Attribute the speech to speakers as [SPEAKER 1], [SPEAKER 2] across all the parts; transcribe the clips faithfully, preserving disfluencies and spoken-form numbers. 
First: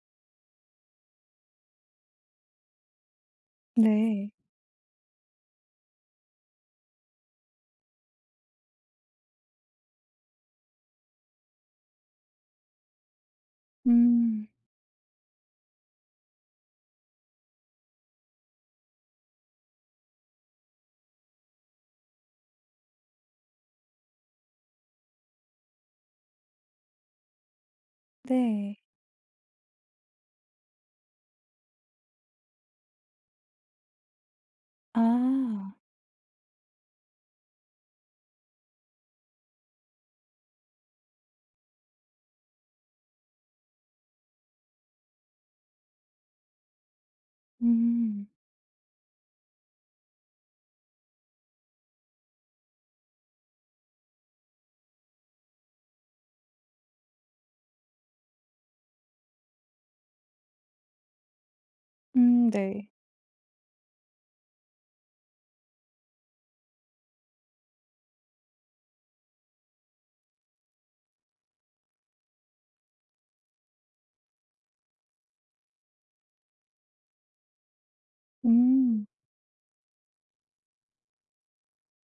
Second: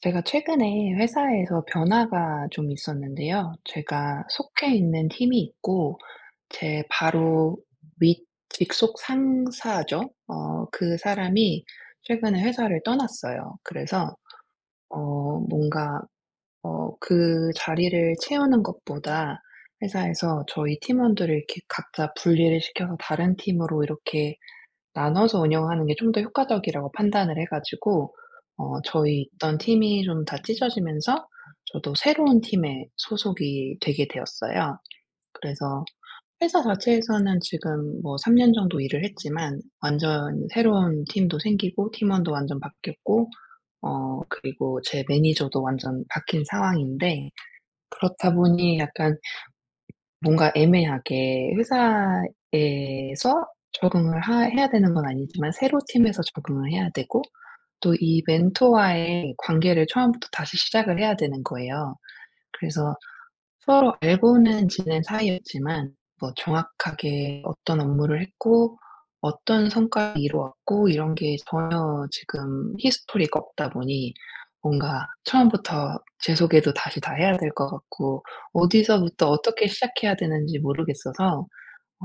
[SPEAKER 1] 제가 최근에 회사에서 변화가 좀 있었는데요. 제가
[SPEAKER 2] 네.
[SPEAKER 1] 속해 있는 팀이 있고 제 바로 윗 직속 상사죠. 어 그 사람이 최근에 회사를 떠났어요. 그래서
[SPEAKER 2] 음.
[SPEAKER 1] 어 뭔가 어 그 자리를 채우는 것보다 회사에서 저희 팀원들을 이렇게 각자 분리를 시켜서 다른 팀으로 이렇게 나눠서 운영하는 게 좀 더 효과적이라고 판단을 해 가지고
[SPEAKER 2] 네.
[SPEAKER 1] 어 저희 있던 팀이 좀 다 찢어지면서 저도 새로운 팀에 소속이 되게 되었어요.
[SPEAKER 2] 아.
[SPEAKER 1] 그래서 회사 자체에서는 지금 뭐 삼 년 정도 일을 했지만 완전히 새로운 팀도 생기고 팀원도 완전 바뀌었고 어 그리고 제 매니저도 완전 바뀐 상황인데
[SPEAKER 2] 음.
[SPEAKER 1] 그렇다 보니 약간 뭔가 애매하게 회사에서 적응을 하 해야 되는 건 아니지만 새로 팀에서 적응을 해야 되고, 또 이 멘토와의 관계를 처음부터 다시 시작을 해야 되는 거예요.
[SPEAKER 2] 음 네.
[SPEAKER 1] 그래서 서로 알고는 지낸 사이였지만 뭐 정확하게 어떤 업무를 했고 어떤 성과를 이루었고 이런 게 전혀 지금 히스토리가 없다 보니 뭔가 처음부터 제 소개도 다시 다 해야 될 것 같고
[SPEAKER 2] 음.
[SPEAKER 1] 어디서부터 어떻게 시작해야 되는지 모르겠어서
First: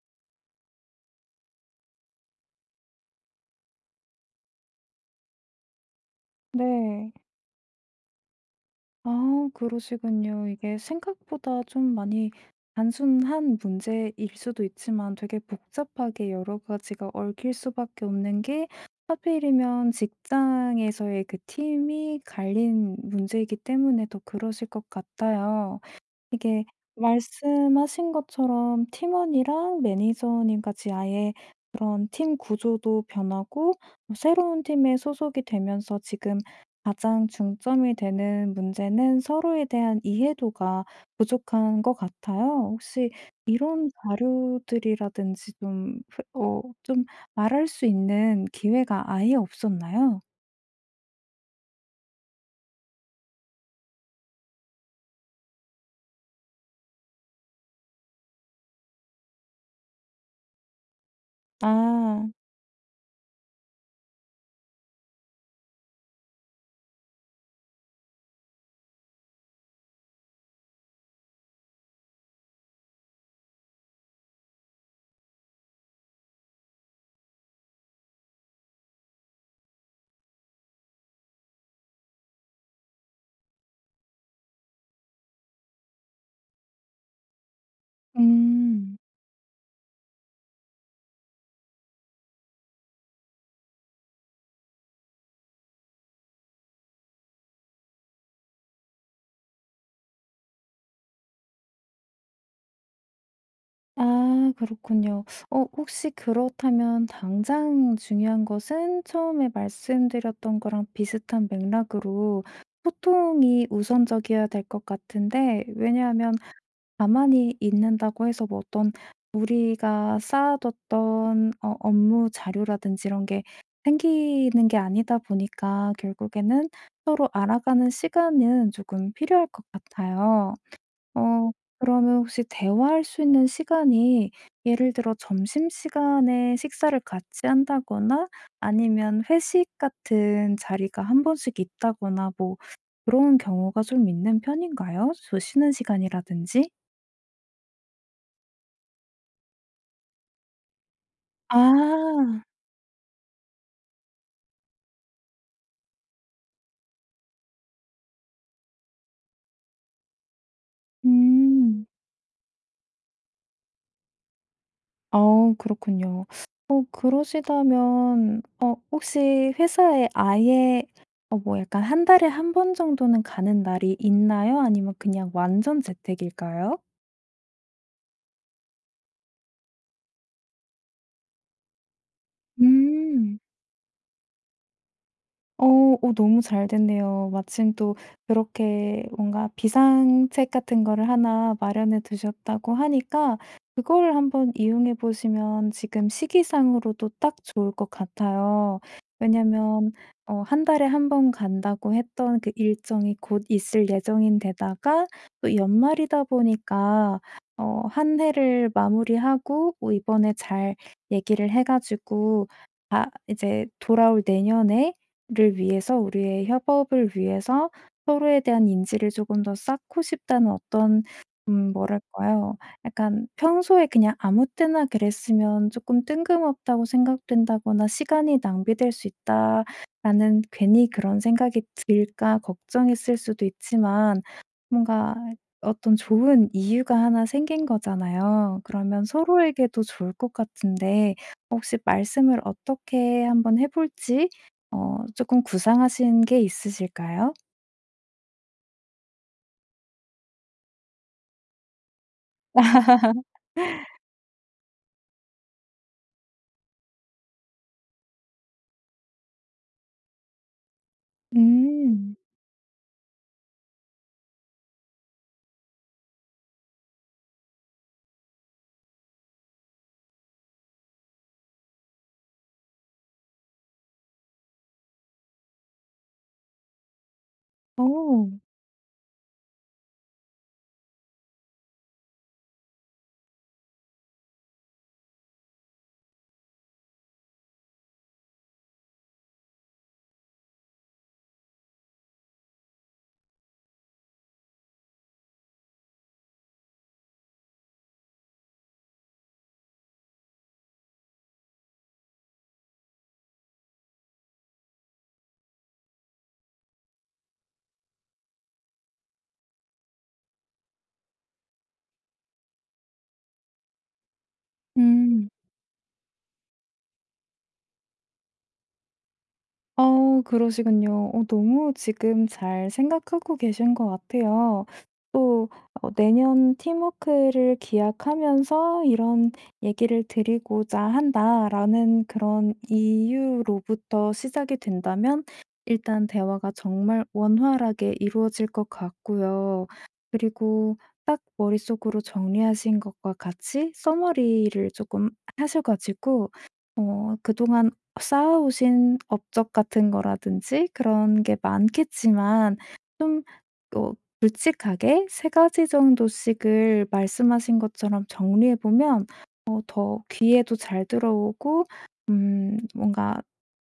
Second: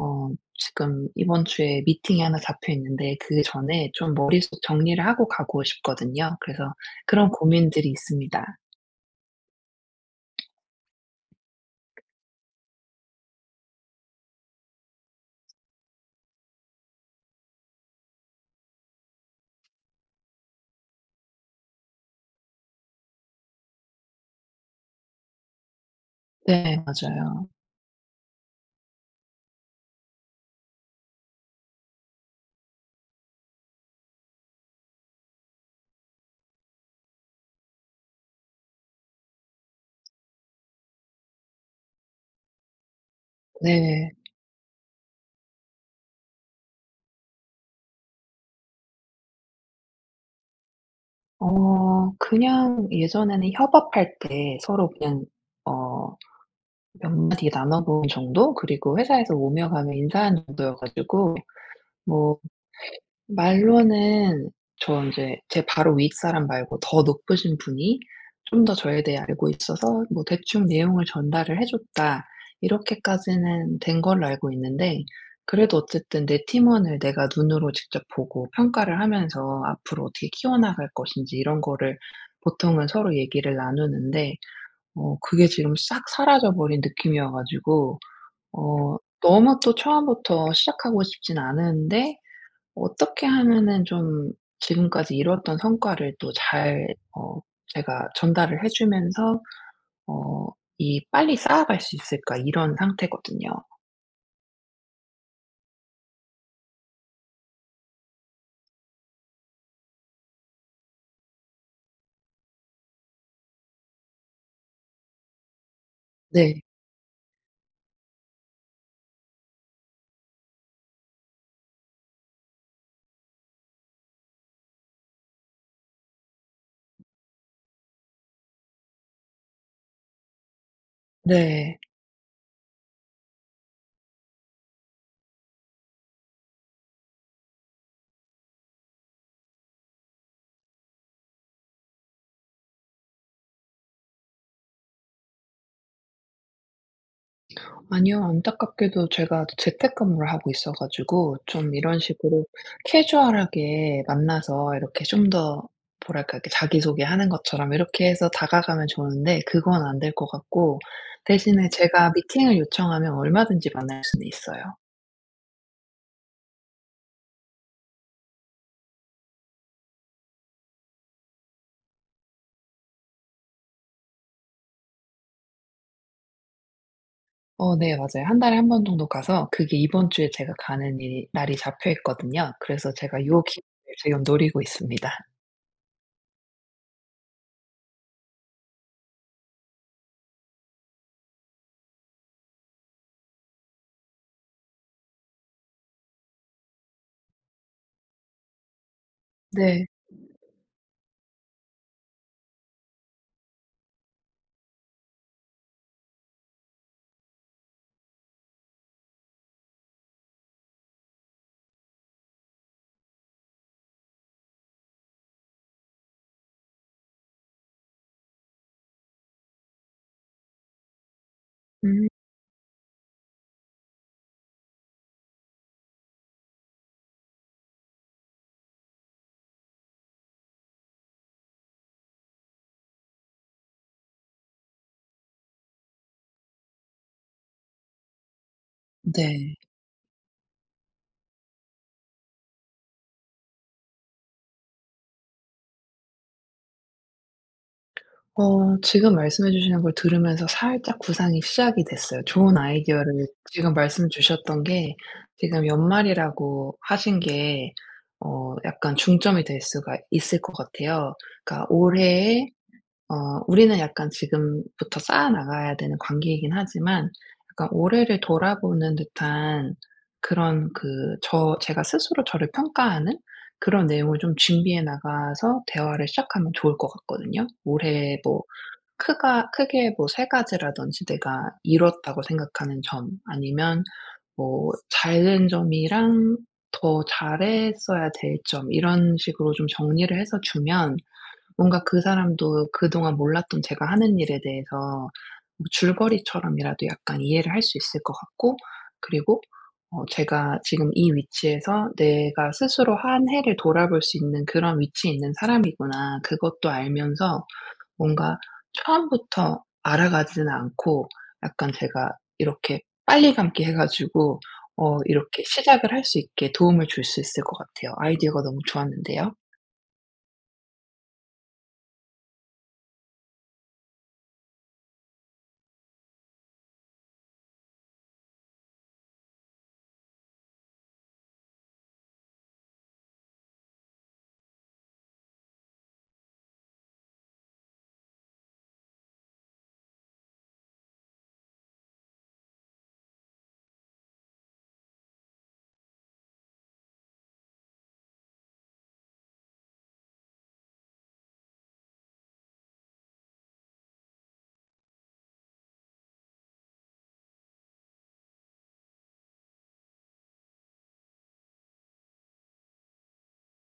[SPEAKER 1] 어 지금 이번 주에 미팅이 하나 잡혀 있는데 그전에 좀 머릿속 정리를 하고 가고 싶거든요. 그래서
[SPEAKER 2] 네.
[SPEAKER 1] 그런 고민들이 있습니다.
[SPEAKER 2] 아 그러시군요. 이게 생각보다 좀 많이 단순한 문제일 수도 있지만 되게 복잡하게 여러 가지가 얽힐 수밖에 없는 게 하필이면 직장에서의 그 팀이 갈린 문제이기 때문에 더 그러실 것 같아요. 이게
[SPEAKER 1] 네 맞아요.
[SPEAKER 2] 말씀하신 것처럼 팀원이랑 매니저님까지 아예 그런 팀 구조도 변하고 뭐 새로운 팀에 소속이 되면서 지금 가장 중점이 되는 문제는 서로에 대한 이해도가 부족한 거 같아요. 혹시 이런
[SPEAKER 1] 네.
[SPEAKER 2] 자료들이라든지 좀 그 어 좀 말할 수 있는 기회가 아예 없었나요?
[SPEAKER 1] 어. 그냥 예전에는 협업할 때 서로 그냥 어 몇 마디 나눠본 정도? 그리고 회사에서 오며 가며 인사한 정도여 가지고.
[SPEAKER 2] 아.
[SPEAKER 1] 뭐 말로는 저 인제 '제 바로 윗사람 말고 더 높으신 분이 좀 더 저에 대해 알고 있어서 뭐 대충 내용을 전달을 해 줬다.' 이렇게까지는 된 걸로 알고 있는데. 그래도 어쨌든 내 팀원을 내가 눈으로 직접 보고 평가를 하면서 앞으로 어떻게 키워나갈 것인지 이런 거를 보통은 서로 얘기를 나누는데 어 그게 지금 싹 사라져 버린 느낌 이어 가지고 어
[SPEAKER 2] 음.
[SPEAKER 1] 너무 또 처음부터 시작하고 싶진 않은데 '어떻게 하면은 좀 지금까지 이뤘던 성과를 또 잘 어 제가 전달을 해 주면서 어 이 빨리 쌓아갈 수 있을까.' 이런 상태거든요.
[SPEAKER 2] 아 그렇군요. 어 혹시 그렇다면 당장 중요한 것은 처음에 말씀드렸던 거랑 비슷한 맥락으로 소통이 우선적이어야 될 것 같은데 왜냐하면
[SPEAKER 1] 네.
[SPEAKER 2] 가만히 있는다고 해서 뭐 어떤 우리가 쌓아뒀던 어 업무 자료라든지 이런 게 생기는 게 아니다 보니까 결국에는 서로 알아가는 시간은 조금 필요할 것 같아요. 어
[SPEAKER 1] 네.
[SPEAKER 2] 그러면 혹시 대화할 수 있는 시간이 예를 들어 점심시간에 식사를 같이 한다거나 아니면 회식 같은 자리가 한 번씩 있다거나 뭐 그런 경우가 좀 있는 편인가요? 저 쉬는 시간이라든지?
[SPEAKER 1] 아니요. 안타깝게도 제가 저 재택근무를 하고 있어 가지고 좀 이런
[SPEAKER 2] 아.
[SPEAKER 1] 식으로 캐주얼하게 만나서 이렇게 좀 더 뭐랄까 이렇게 자기소개하는 것처럼 이렇게 해서 다가가면 좋은데 그건 안 될 것 같고 대신에
[SPEAKER 2] 음.
[SPEAKER 1] 제가 미팅을 요청하면 얼마든지 만날 수는 있어요.
[SPEAKER 2] 어 그렇군요. 어 그러시다면 어 혹시 회사에 아예 어 뭐 약간 한 달에 한 번 정도는 가는 날이 있나요? 아니면 그냥 완전 재택일까요?
[SPEAKER 1] 어 네 맞아요. 한 달에 한 번 정도 가서 그게 이번 주에 제가 가는 일이 날이 잡혀 있거든요. 그래서 제가
[SPEAKER 2] 음.
[SPEAKER 1] 요 기회를 지금 노리고 있습니다.
[SPEAKER 2] 어 어 너무 잘 됐네요. 마침 또 이렇게 뭔가 비상책 같은 거를 하나 마련해 두셨다고 하니까 그거를 한번 이용해 보시면 지금 시기상으로도 딱 좋을 것 같아요.
[SPEAKER 1] 네.
[SPEAKER 2] 왜냐면 어 한 달에 한 번 간다고 했던 그 일정이 곧 있을 예정인 데다가 또 연말이다 보니까 어 한 해를 마무리하고 뭐 이번에 잘 얘기를 해 가지고 아 이제 돌아올 내년에 를 위해서 우리의 협업을 위해서 서로에 대한 인지를 쪼금 더 쌓고 싶다는 어떤 음
[SPEAKER 1] 음.
[SPEAKER 2] 뭐랄까요? 약간 평소에 그냥 아무 때나 그랬으면 쪼끔 뜬금없다고 생각된다거나 '시간이 낭비될 수 있다.'라는 괜히 그런 생각이 들까 걱정했을 수도 있지만 뭔가 어떤 좋은 이유가 하나 생긴 거잖아요. 그러면
[SPEAKER 1] 네.
[SPEAKER 2] 서로에게도 좋을 것 같은데 혹시 말씀을 어떻게 한번 해 볼지 어 쪼끔 구상하신 게 있으실까요?
[SPEAKER 1] 어. 지금 말씀해 주시는 걸 들으면서 살짝 구상이 시작이 됐어요. 좋은 아이디어를 지금 말씀해 주셨던 게 지금 연말이라고 하신 게 어 약간 중점이 될 수가 있을 것 같아요. 그러니까
[SPEAKER 2] 음.
[SPEAKER 1] 올해에 어 우리는 약간 지금부터 쌓아나가야 되는 관계이긴 하지만 그러니까 올해를 돌아보는 듯한 그런 그 저 제가 스스로 저를 평가하는 그런 내용을 좀 준비해 나가서 대화를 시작하면 좋을 것 같거든요. 올해
[SPEAKER 2] 어.
[SPEAKER 1] 뭐 크가 크게 뭐 세 가지라든지 내가 이루었다고 생각하는 점 아니면 뭐 잘된 점이랑 더 잘했어야 될 점 이런 식으로 좀 정리를 해서 주면 뭔가 그 사람도 그동안 몰랐던 제가 하는 일에 대해서 뭐 줄거리처럼이라도 약간 이해를 할 수 있을 것 같고 그리고 어 제가 지금 이 위치에서 '내가 스스로 한 해를 돌아볼 수 있는 그런 위치에 있는 사람이구나.' 그것도 알면서 뭔가 처음부터 알아가지는 않고 약간 제가 이렇게 빨리 감기 해 가지고 어
[SPEAKER 2] 음.
[SPEAKER 1] 이렇게 시작을 할 수 있게 도움을 줄 수 있을 것 같아요. 아이디어가 너무 좋았는데요?
[SPEAKER 2] 어 그러시군요. 어 너무 지금 잘 생각하고 계신 것 같아요. 또 어 '내년 팀워크를 기약하면서 이런 얘기를 드리고자 한다.'라는 그런 이유로부터 시작이 된다면 일단 대화가 정말 원활하게 이루어질 것 같고요. 그리고 딱 머릿속으로 정리하신 것과 같이 summary를 쪼끔 하셔 가지고 어 그동안 쌓아오신 업적 같은 거라든지 그런 게 많겠지만 좀 어 굵직하게 세 가지 정도씩을 말씀하신 것처럼 정리해 보면 어 더 귀에도 잘 들어오고 음 뭔가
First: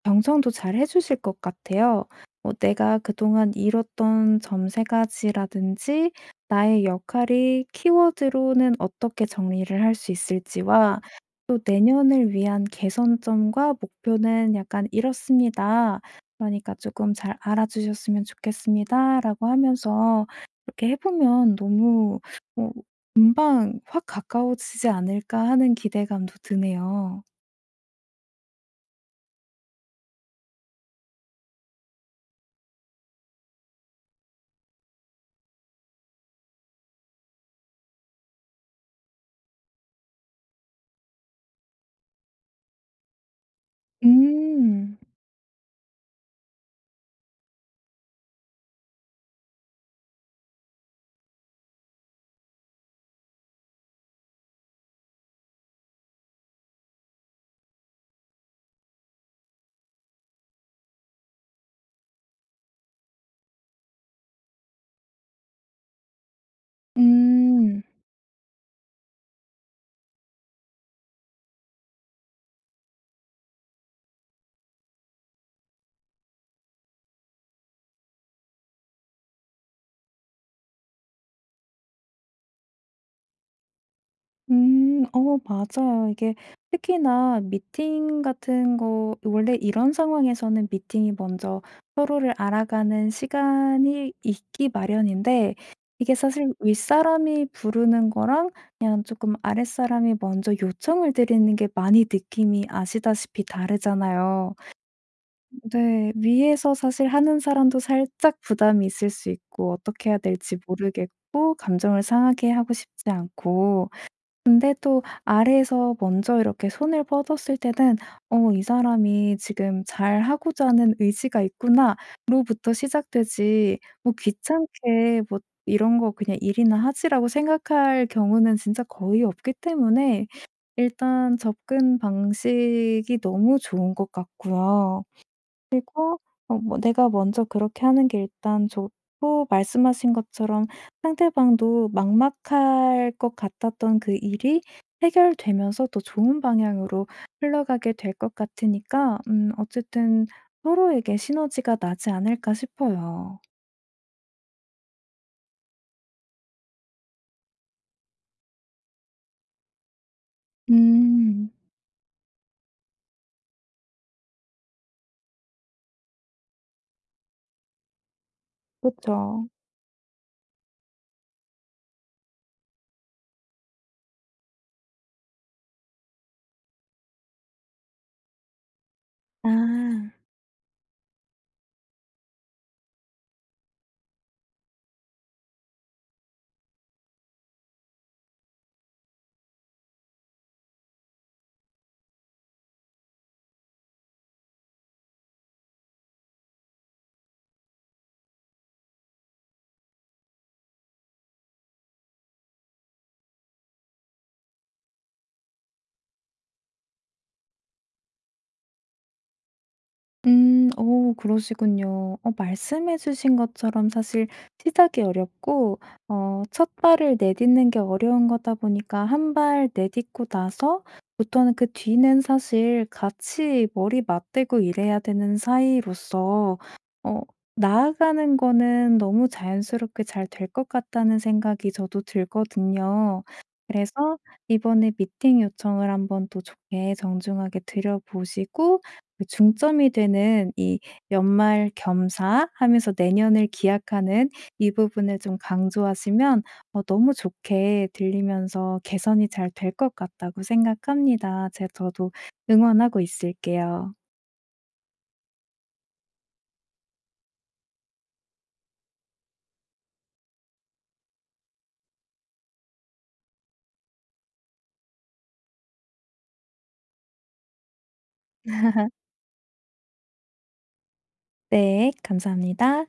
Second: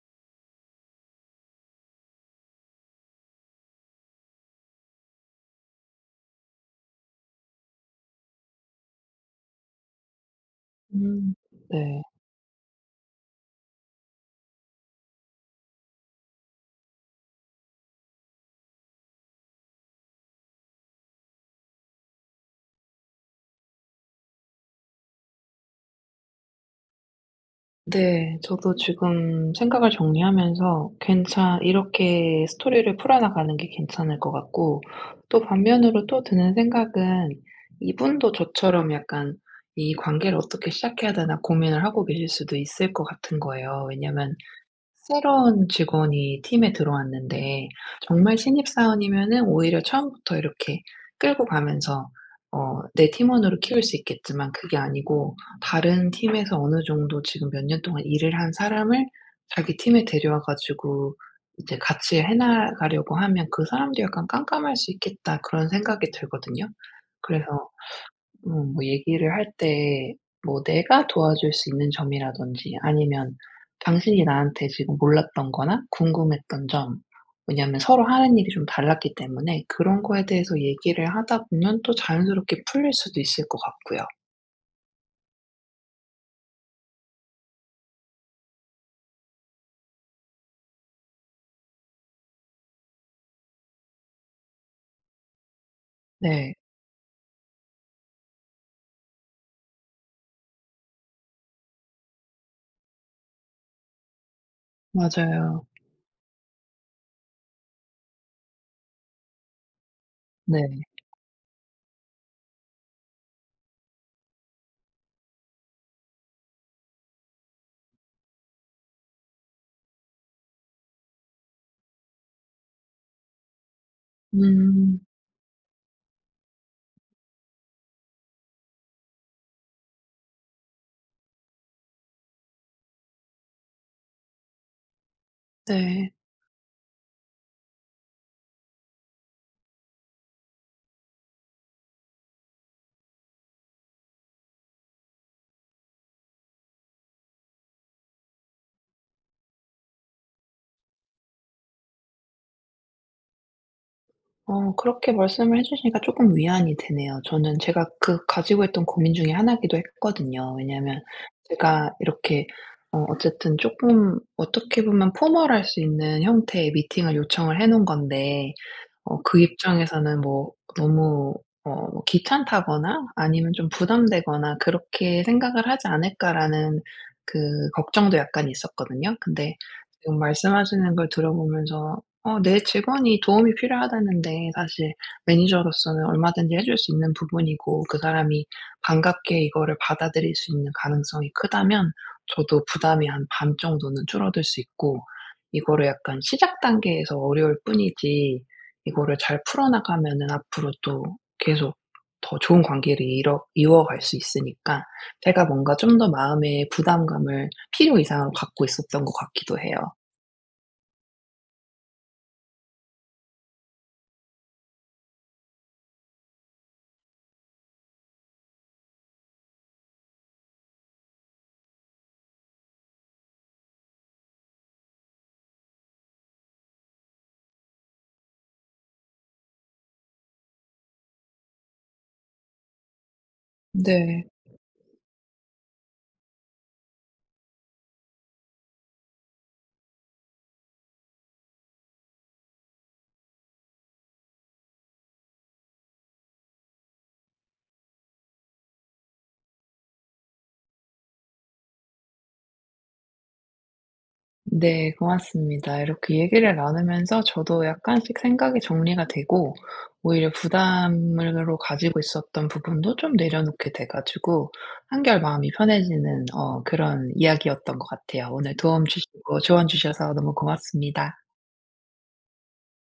[SPEAKER 2] 경청도 잘해주실 것 같아요. 뭐 내가 그동안 이뤘던 점 세 가지라든지 나의 역할이 키워드로는 어떻게 정리를 할 수 있을지와
[SPEAKER 1] 음
[SPEAKER 2] 또
[SPEAKER 1] 네.
[SPEAKER 2] '내년을 위한 개선점과 목표는 약간 이렇습니다. 그러니까 쪼끔잘 알아주셨으면 좋겠습니다.'라고 하면서 이렇게 해보면 너무 어 금방 확 가까워지지 않을까 하는 기대감도 드네요.
[SPEAKER 1] 네. 저도 지금 생각을 정리하면서 괜찮 이렇게 스토리를 풀어나가는 게 괜찮을 것 같고 또 반면으로 또 드는 생각은 이분도 저처럼 약간 '이 관계를 어떻게 시작해야 되나.' 고민을 하고 계실 수도 있을 것 같은 거예요. 왜냐면
[SPEAKER 2] 음.
[SPEAKER 1] 새로운 직원이 팀에 들어왔는데 정말 신입사원이면은 오히려 처음부터 이렇게 끌고 가면서 어 내 팀원으로 키울 수 있겠지만 그게 아니고 다른 팀에서 어느 정도 지금 몇 년 동안 일을 한 사람을 자기 팀에 데려와 가지고 이제 같이 해나가려고 하면 '그 사람도 약간 깜깜할 수 있겠다.' 그런 생각이 들거든요. 그래서
[SPEAKER 2] 음.
[SPEAKER 1] 음 뭐 얘기를 할 때 뭐 내가 도와줄 수 있는 점이라든지 아니면 당신이 나한테 지금 몰랐던 거나 궁금했던 점 왜냐면 서로 하는 일이 좀 달랐기 때문에 그런 거에 대해서 얘기를 하다 보면 또 자연스럽게 풀릴 수도 있을 것 같고요.
[SPEAKER 2] 음. 어 맞아요. 이게 특히나 미팅 같은 거 원래 이런 상황에서는 미팅이 먼저 서로를 알아가는 시간이 있기 마련인데 이게 사실
[SPEAKER 1] 네.
[SPEAKER 2] 윗사람이 부르는 거랑 그냥 쪼끔 아랫사람이 먼저 요청을 드리는 게 많이 느낌이 아시다시피 다르잖아요.
[SPEAKER 1] 맞아요.
[SPEAKER 2] 네. 위에서 사실 하는 사람도 살짝 부담이 있을 수 있고 어떻게 해야 될지
[SPEAKER 1] 네.
[SPEAKER 2] 모르겠고 감정을 상하게 하고 싶지 않고 근데 또 아래에서 먼저 이렇게 손을 뻗었을 때는 '어 이 사람이 지금 잘하고자 하는 의지가 있구나.'로부터 시작되지 뭐
[SPEAKER 1] 음.
[SPEAKER 2] '귀찮게 뭐 이런 거 그냥 일이나 하지.'라고 생각할 경우는 진짜 거의 없기 때문에 일단 접근 방식이 너무 좋은 것 같고요.
[SPEAKER 1] 네.
[SPEAKER 2] 그리고 어 뭐 내가 먼저 그렇게 하는 게 일단 좋고 말씀하신 것처럼 상대방도 막막할 것 같았던 그 일이 해결되면서 더 좋은 방향으로 흘러가게 될 것 같으니까 음 어쨌든 서로에게 시너지가 나지 않을까 싶어요.
[SPEAKER 1] 어 그렇게 말씀을 해주시니까 쪼끔 위안이 되네요. 저는 제가 그 가지고 있던 고민 중에 하나 기도 했거든요. 왜냐면
[SPEAKER 2] 음.
[SPEAKER 1] 제가 이렇게 어 어쨌든 쪼끔 어떻게 보면 formal할 수 있는 형태의 미팅을 요청을 해 놓은 건데 어 그
[SPEAKER 2] 그쵸.
[SPEAKER 1] 입장에서는 뭐 너무 어 뭐 귀찮다거나 아니면 좀 부담되거나 '그렇게 생각을 하지 않을까.'라는 그 걱정도 약간 있었거든요. 근데
[SPEAKER 2] 아.
[SPEAKER 1] 지금 말씀하시는 걸 들어보면서 어 내 직원이 도움이 필요하다는데 사실 매니저로서는 얼마든지 해 줄 수 있는 부분이고 그 사람이 반갑게 이거를 받아들일 수 있는 가능성이 크다면 저도 부담이 한 반 정도는 줄어들 수 있고 이거를 약간 시작 단계에서 어려울 뿐이지 이거를 잘 풀어나가면은 앞으로 또 계속 더 좋은 관계를 이러 이어갈 수 있으니까 제가 뭔가 좀 더 마음에 부담감을 필요 이상으로 갖고 있었던 것 같기도 해요.
[SPEAKER 2] 음. 어 그러시군요. 어 말씀해 주신 것처럼 사실 시작이 어렵고 어 첫 발을 내딛는 게 어려운 거다 보니까 한발 내딛고 나서부터는 그 뒤는 사실 같이 머리 맞대고 일해야 되는 사이로서 어 나아가는 거는 너무 자연스럽게 잘 될 것 같다는 생각이 저도 들거든요 그래서
[SPEAKER 1] 네.
[SPEAKER 2] 이번에 미팅 요청을 한번 또 좋게 정중하게 드려보시고 그 중점이 되는 이 연말 겸사 하면서 내년을 기약하는 이 부분을 좀 강조하시면 어 너무 좋게 들리면서 개선이 잘 될 것 같다고 생각합니다. 제 저도 응원하고 있을게요.
[SPEAKER 1] 네 고맙습니다. 이렇게 얘기를 나누면서 저도 약간씩 생각이 정리가 되고 오히려 부담으로 가지고 있었던 부분도 좀 내려놓게 돼 가지고 한결 마음이 편해지는 어 그런 이야기였던 것 같아요. 오늘 도움 주시고 조언 주셔서 너무 고맙습니다.
[SPEAKER 2] 네. 감사합니다.